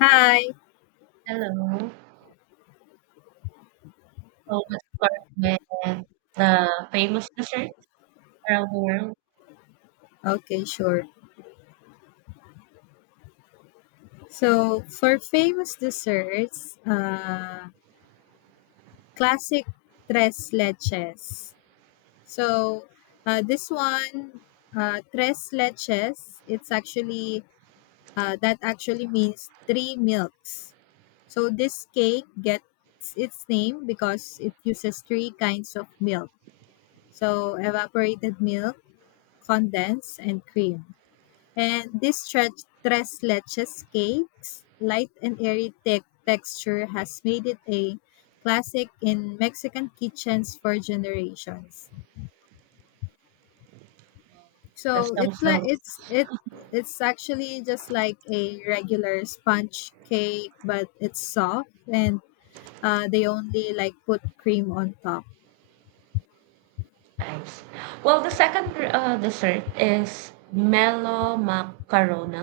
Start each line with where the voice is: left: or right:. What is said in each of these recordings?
left: Hi.
right: Hello. So let's start with the famous desserts around the world.
left: Okay, sure. So for famous desserts, classic tres leches. So uh, this one, tres leches, it's actually that actually means three milks. So this cake gets its name because it uses three kinds of milk. So evaporated milk, condensed, and cream. And this tres leches cake's light and airy texture has made it a classic in Mexican kitchens for generations.
right: That
left: So
right: sounds
left: it's like
right: delicious.
left: it's it it's actually just like a regular sponge cake, but it's soft and they only like put cream on top.
right: Nice. Well, the second dessert is Melo Macarona,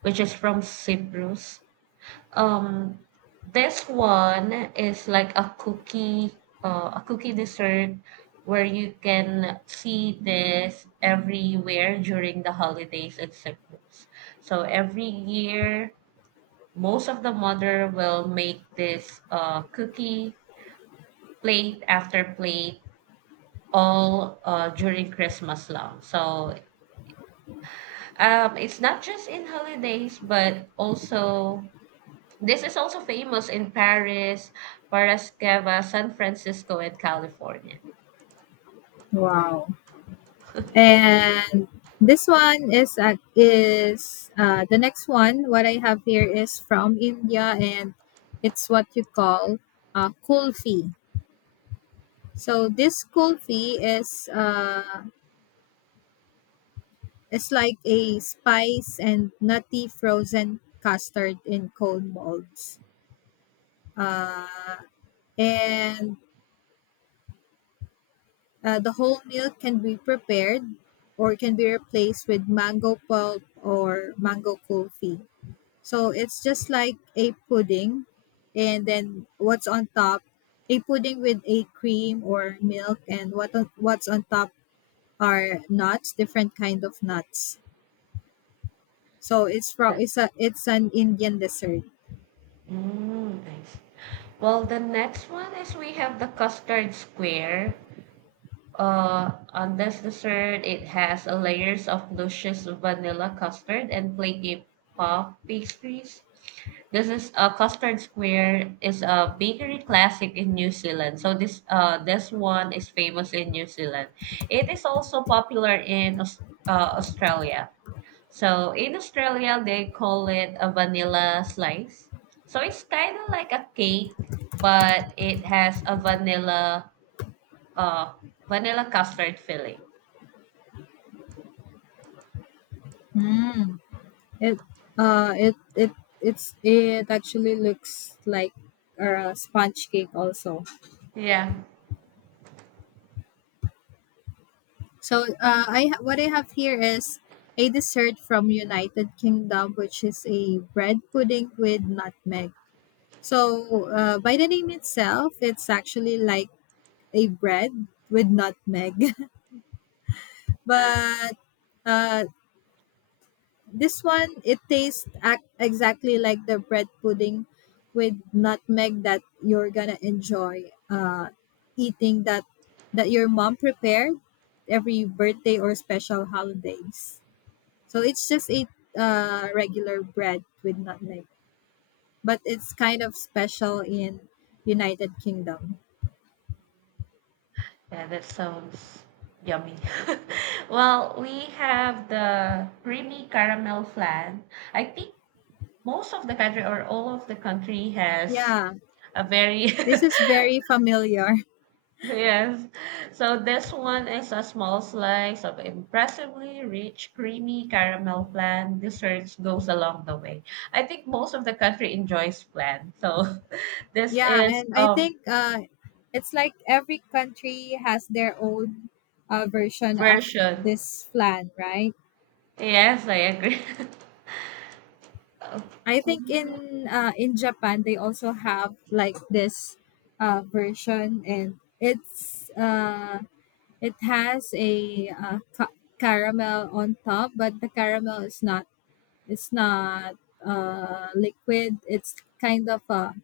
right: which is from Cyprus. Um, this one is like a cookie dessert where you can see this everywhere during the holidays in Cyprus. So every year most of the mother will make this cookie plate after plate all during christmas long, so it's not just in holidays but also this is also famous in paris Parasqueva, san francisco and california.
left: Wow. And this one is the next one. What I have here is from India, and it's what you call kulfi. So this kulfi is like a spice and nutty frozen custard in cone molds. Uh, and the whole milk can be prepared or can be replaced with mango pulp or mango kulfi. So it's just like a pudding, and then what's on top, a pudding with a cream or milk, and what's on top are nuts, different kind of nuts. So it's from
right: The-
left: it's a it's an Indian dessert.
right: mm, I well the next one is we have the custard square. On this dessert, it has a layers of luscious vanilla custard and flaky puff pastries. This is a custard square is a bakery classic in New Zealand. So this one is famous in New Zealand. It is also popular in Australia. So in Australia they call it a vanilla slice. So it's kind of like a cake, but it has a vanilla uh, vanilla custard filling.
left: Mm. It it it's it actually looks like a sponge cake also.
right: Yeah.
left: So I what I have here is a dessert from United Kingdom, which is a bread pudding with nutmeg. So, by the name itself, it's actually like a bread with nutmeg. But uh, this one, it tastes exactly like the bread pudding with nutmeg that you're gonna enjoy eating that your mom prepared every birthday or special holidays. So it's just a regular bread with nutmeg, but it's kind of special in United Kingdom.
right: Yeah, that sounds yummy. Well, we have the creamy caramel flan. I think most of the country or all of the country has
left: Yeah.
right: a very,
left: This is very familiar.
right: yes. So this one is a small slice of impressively rich creamy caramel flan. Desserts goes along the way. I think most of the country enjoys flan. So this
left: Yeah,
right: is
left: and I
right: a
left: think it's like every country has their own version of
right: version.
left: this plan, right?
right: Yes, I agree.
left: I
right: Okay.
left: think in Japan they also have like this version, and it's it has a caramel on top, but the caramel is not it's not liquid. It's kind of a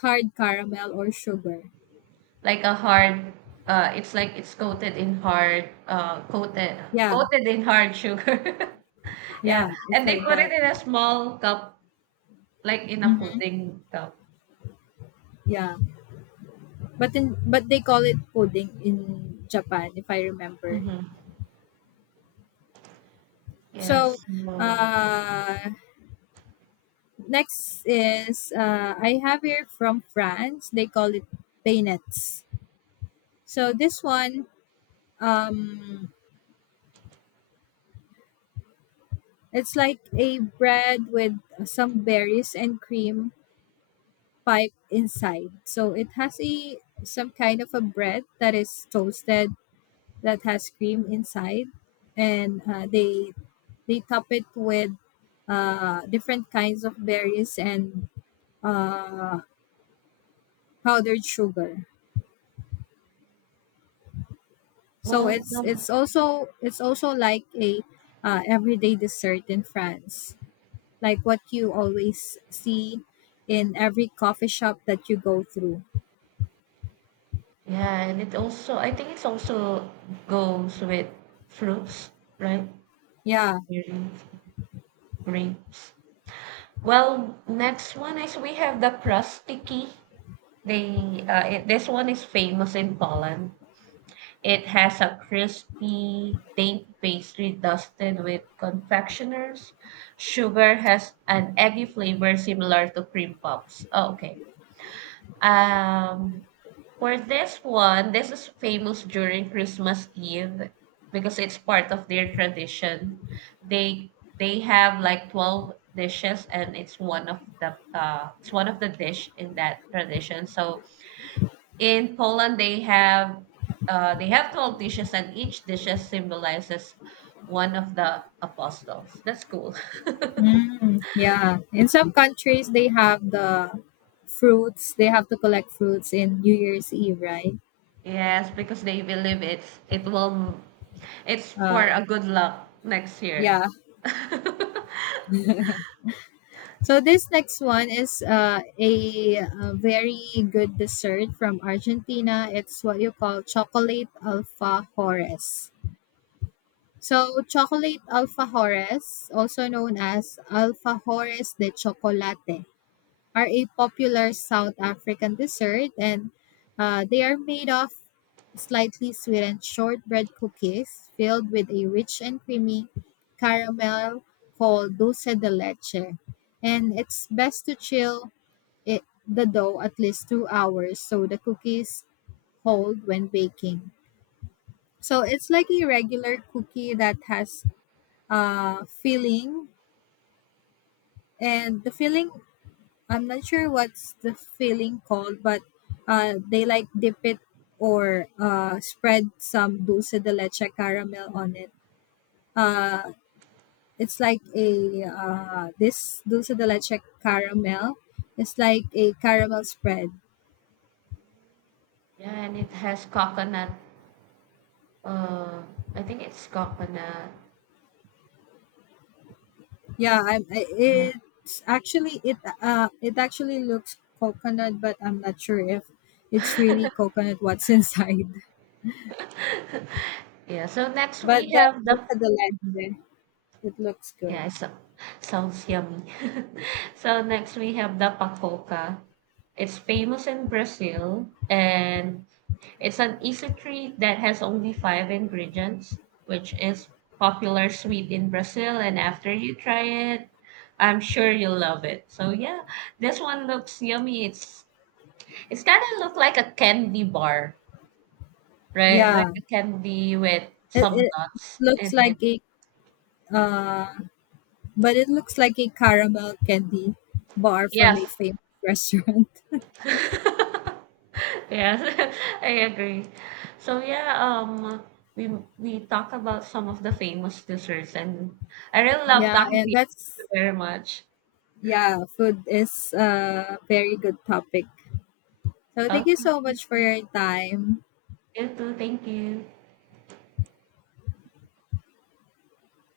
left: hard caramel or sugar.
right: Like a hard, it's like it's coated in hard,
left: Yeah,
right: coated in hard sugar. Yeah,
left: yeah, it's
right: and they
left: like
right: put it
left: that.
right: in a small cup, like in a
left: Mhm.
right: pudding cup.
left: Yeah, but in but they call it pudding in Japan, if I remember.
right: Mm-hmm.
left: So,
right: Yes. No.
left: uh, next is I have here from France. They call it painettes. So this one, um, it's like a bread with some berries and cream pipe inside. So it has a some kind of a bread that is toasted that has cream inside, and they top it with different kinds of berries and uh, powdered sugar. So
right: Well,
left: it's
right: no.
left: it's also it's also like a everyday dessert in France, like what you always see in every coffee shop that you go through.
right: Yeah, and it also, I think it's also goes with fruits, right?
left: Yeah,
right: Berries, grapes. Well, next one is we have the crusty key. This one is famous in Poland. It has a crispy, dainty pastry dusted with confectioners. Sugar has an eggy flavor similar to cream puffs. Oh, okay. Um, for this one, this is famous during Christmas Eve because it's part of their tradition. They they have like 12 dishes and it's one of the it's one of the dish in that tradition. So in Poland, they have 12 dishes, and each dishes symbolizes one of the apostles. That's cool.
left: mm, yeah. In some countries, they have the fruits. They have to collect fruits in New Year's Eve, right?
right: Yes, because they believe it will, it's
left: Uh,
right: for a good luck next year.
left: yeah. So this next one is a very good dessert from Argentina. It's what you call chocolate alfajores. So chocolate alfajores, also known as alfajores de chocolate, are a popular South African dessert, and they are made of slightly sweetened shortbread cookies filled with a rich and creamy caramel called dulce de leche. And it's best to chill it, the dough at least 2 hours so the cookies hold when baking. So it's like a regular cookie that has filling, and the filling I'm not sure what's the feeling called, but they like dip it or spread some dulce de leche caramel on it. Uh, it's like a this dulce de leche caramel. It's like a caramel spread.
right: Yeah, and it has coconut. Uh, I think it's coconut.
left: Yeah, it's actually it actually looks coconut, but I'm not sure if it's really coconut what's inside.
right: Yeah. So next
left: But
right: we
left: that
right: have the,
left: dulce de leche, it looks good.
right: yeah, so sounds yummy. So next we have the pacoca. It's famous in Brazil and it's an easy treat that has only five ingredients, which is popular sweet in Brazil. And after you try it, I'm sure you'll love it. So yeah, this one looks yummy. It's kind of look like a candy bar, right? Like
left: Yeah.
right: a candy with
left: It,
right: some
left: it
right: nuts
left: looks
right: in it.
left: like a uh, but it looks like a caramel candy bar from
right: Yes.
left: a famous restaurant.
right: Yes, I agree. So yeah, we we talk about some of the famous desserts, and I really love
left: Yeah,
right: talking to
left: and
right: you. Thank you very much.
left: food is a very good topic. So
right: Okay,
left: thank you so much for your time.
right: you too. Thank you.